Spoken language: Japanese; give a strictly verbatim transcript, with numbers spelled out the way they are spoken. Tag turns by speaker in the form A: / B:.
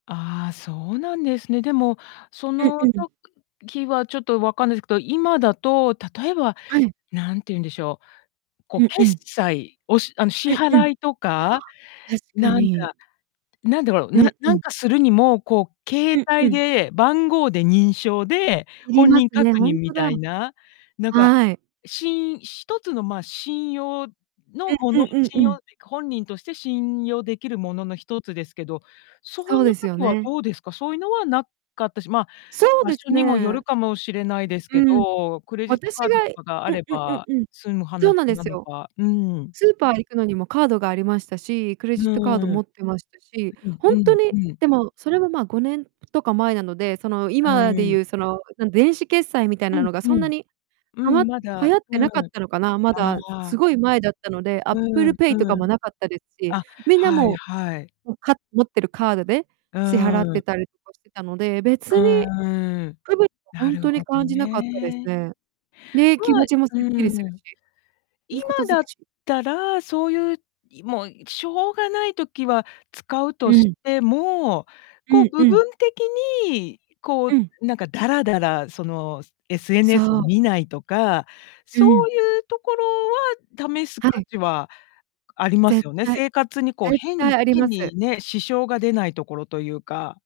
A: ああ、そうなんですね。でも、そ
B: うん
A: の
B: うん。
A: 時はちょっと分かんないすけど、今だと、例えば、
B: はい。
A: なんて言うんでしょう、こう、
B: うんう
A: 決
B: ん。
A: 済おしあの、支
B: うんうん。あ、
A: 払いとか、
B: 確か
A: なん
B: に。
A: か、なんだろう、
B: う
A: なな
B: んう
A: なん
B: ん。
A: かするにも、こう、
B: う
A: 携
B: んう
A: 帯
B: ん。
A: で番号で認証で
B: 要り
A: 本
B: ます
A: 人
B: ね、
A: 確
B: ほ
A: 認
B: んと
A: み
B: だ。
A: たいな。なんか、
B: はい。
A: しん一つの、ま、信用
B: う
A: のも
B: んう
A: の
B: ん
A: 信
B: うんう
A: 用
B: ん。
A: っていうか、本人として信用できるものの一つですけど、そ
B: そ
A: う
B: う
A: の
B: ですよ
A: 時は
B: ね。
A: どうですか？そういうのは無かったし、まあ、
B: そう
A: 場
B: で
A: 所
B: す
A: にもよ
B: ね。
A: るかもしれないですけ
B: うん。
A: ど、クレジット
B: 私
A: カード
B: が、
A: と
B: い
A: かがあ
B: う
A: れ
B: うう
A: ば
B: うん。
A: 済む
B: そ
A: 話
B: うなんで
A: な
B: す
A: の
B: よ。
A: か、うーん。
B: スーパー行くのにもカードがありましたし、クレ
A: う
B: ジットカード
A: ーん。
B: 持
A: う
B: ってましたし、ほ
A: う
B: んと
A: ん、う
B: に
A: んうん。
B: でも、それも、まあ、ごねんとか前なので、その、
A: う
B: 今で
A: ー
B: ゆ
A: ん。
B: う、その、なん電子決済みたい
A: う
B: な
A: ん、
B: のが
A: ふ
B: そんな
A: ん。
B: に、
A: う
B: はま
A: ん、
B: 流
A: まだ、
B: 行って
A: うん。
B: なかったのかな、ま
A: あ
B: だ、す
A: あ。
B: ごい前だったので、
A: う
B: Apple
A: ん、
B: Pay とか
A: うん。
B: も無かったですし、
A: あ、
B: みんな
A: はい
B: も
A: はい。
B: うもう、か持ってるカードで
A: う
B: 支払っ
A: ーん。
B: てたりとかしてたので、別
A: う
B: に、
A: ーん、
B: 区別、ほ
A: な
B: ん
A: る
B: とに
A: ほど
B: 感じなかったです
A: ね。
B: ね。で、気
A: も、あ
B: 持
A: い
B: ちもす
A: う
B: っきりする
A: ーん。
B: し。い
A: 今
B: いこと尽
A: だっ
B: くし。
A: たら、そういう、いもう、しょうがない時は使う
B: う
A: とし
B: ん。
A: ても、こ
B: う
A: う、
B: ん
A: 部
B: うん。
A: 分的に、こ
B: うん。
A: う、なんかだらだら、その、SNS を
B: そう。
A: 見ないとか、
B: う
A: そう
B: ん。
A: ゆうところは試す
B: は
A: 価
B: い。
A: 値はあります
B: 絶
A: よね。
B: 対。
A: 生活にこう、
B: 絶
A: 変
B: 対ありま
A: 変
B: す。
A: にね、支障が出ないところというか。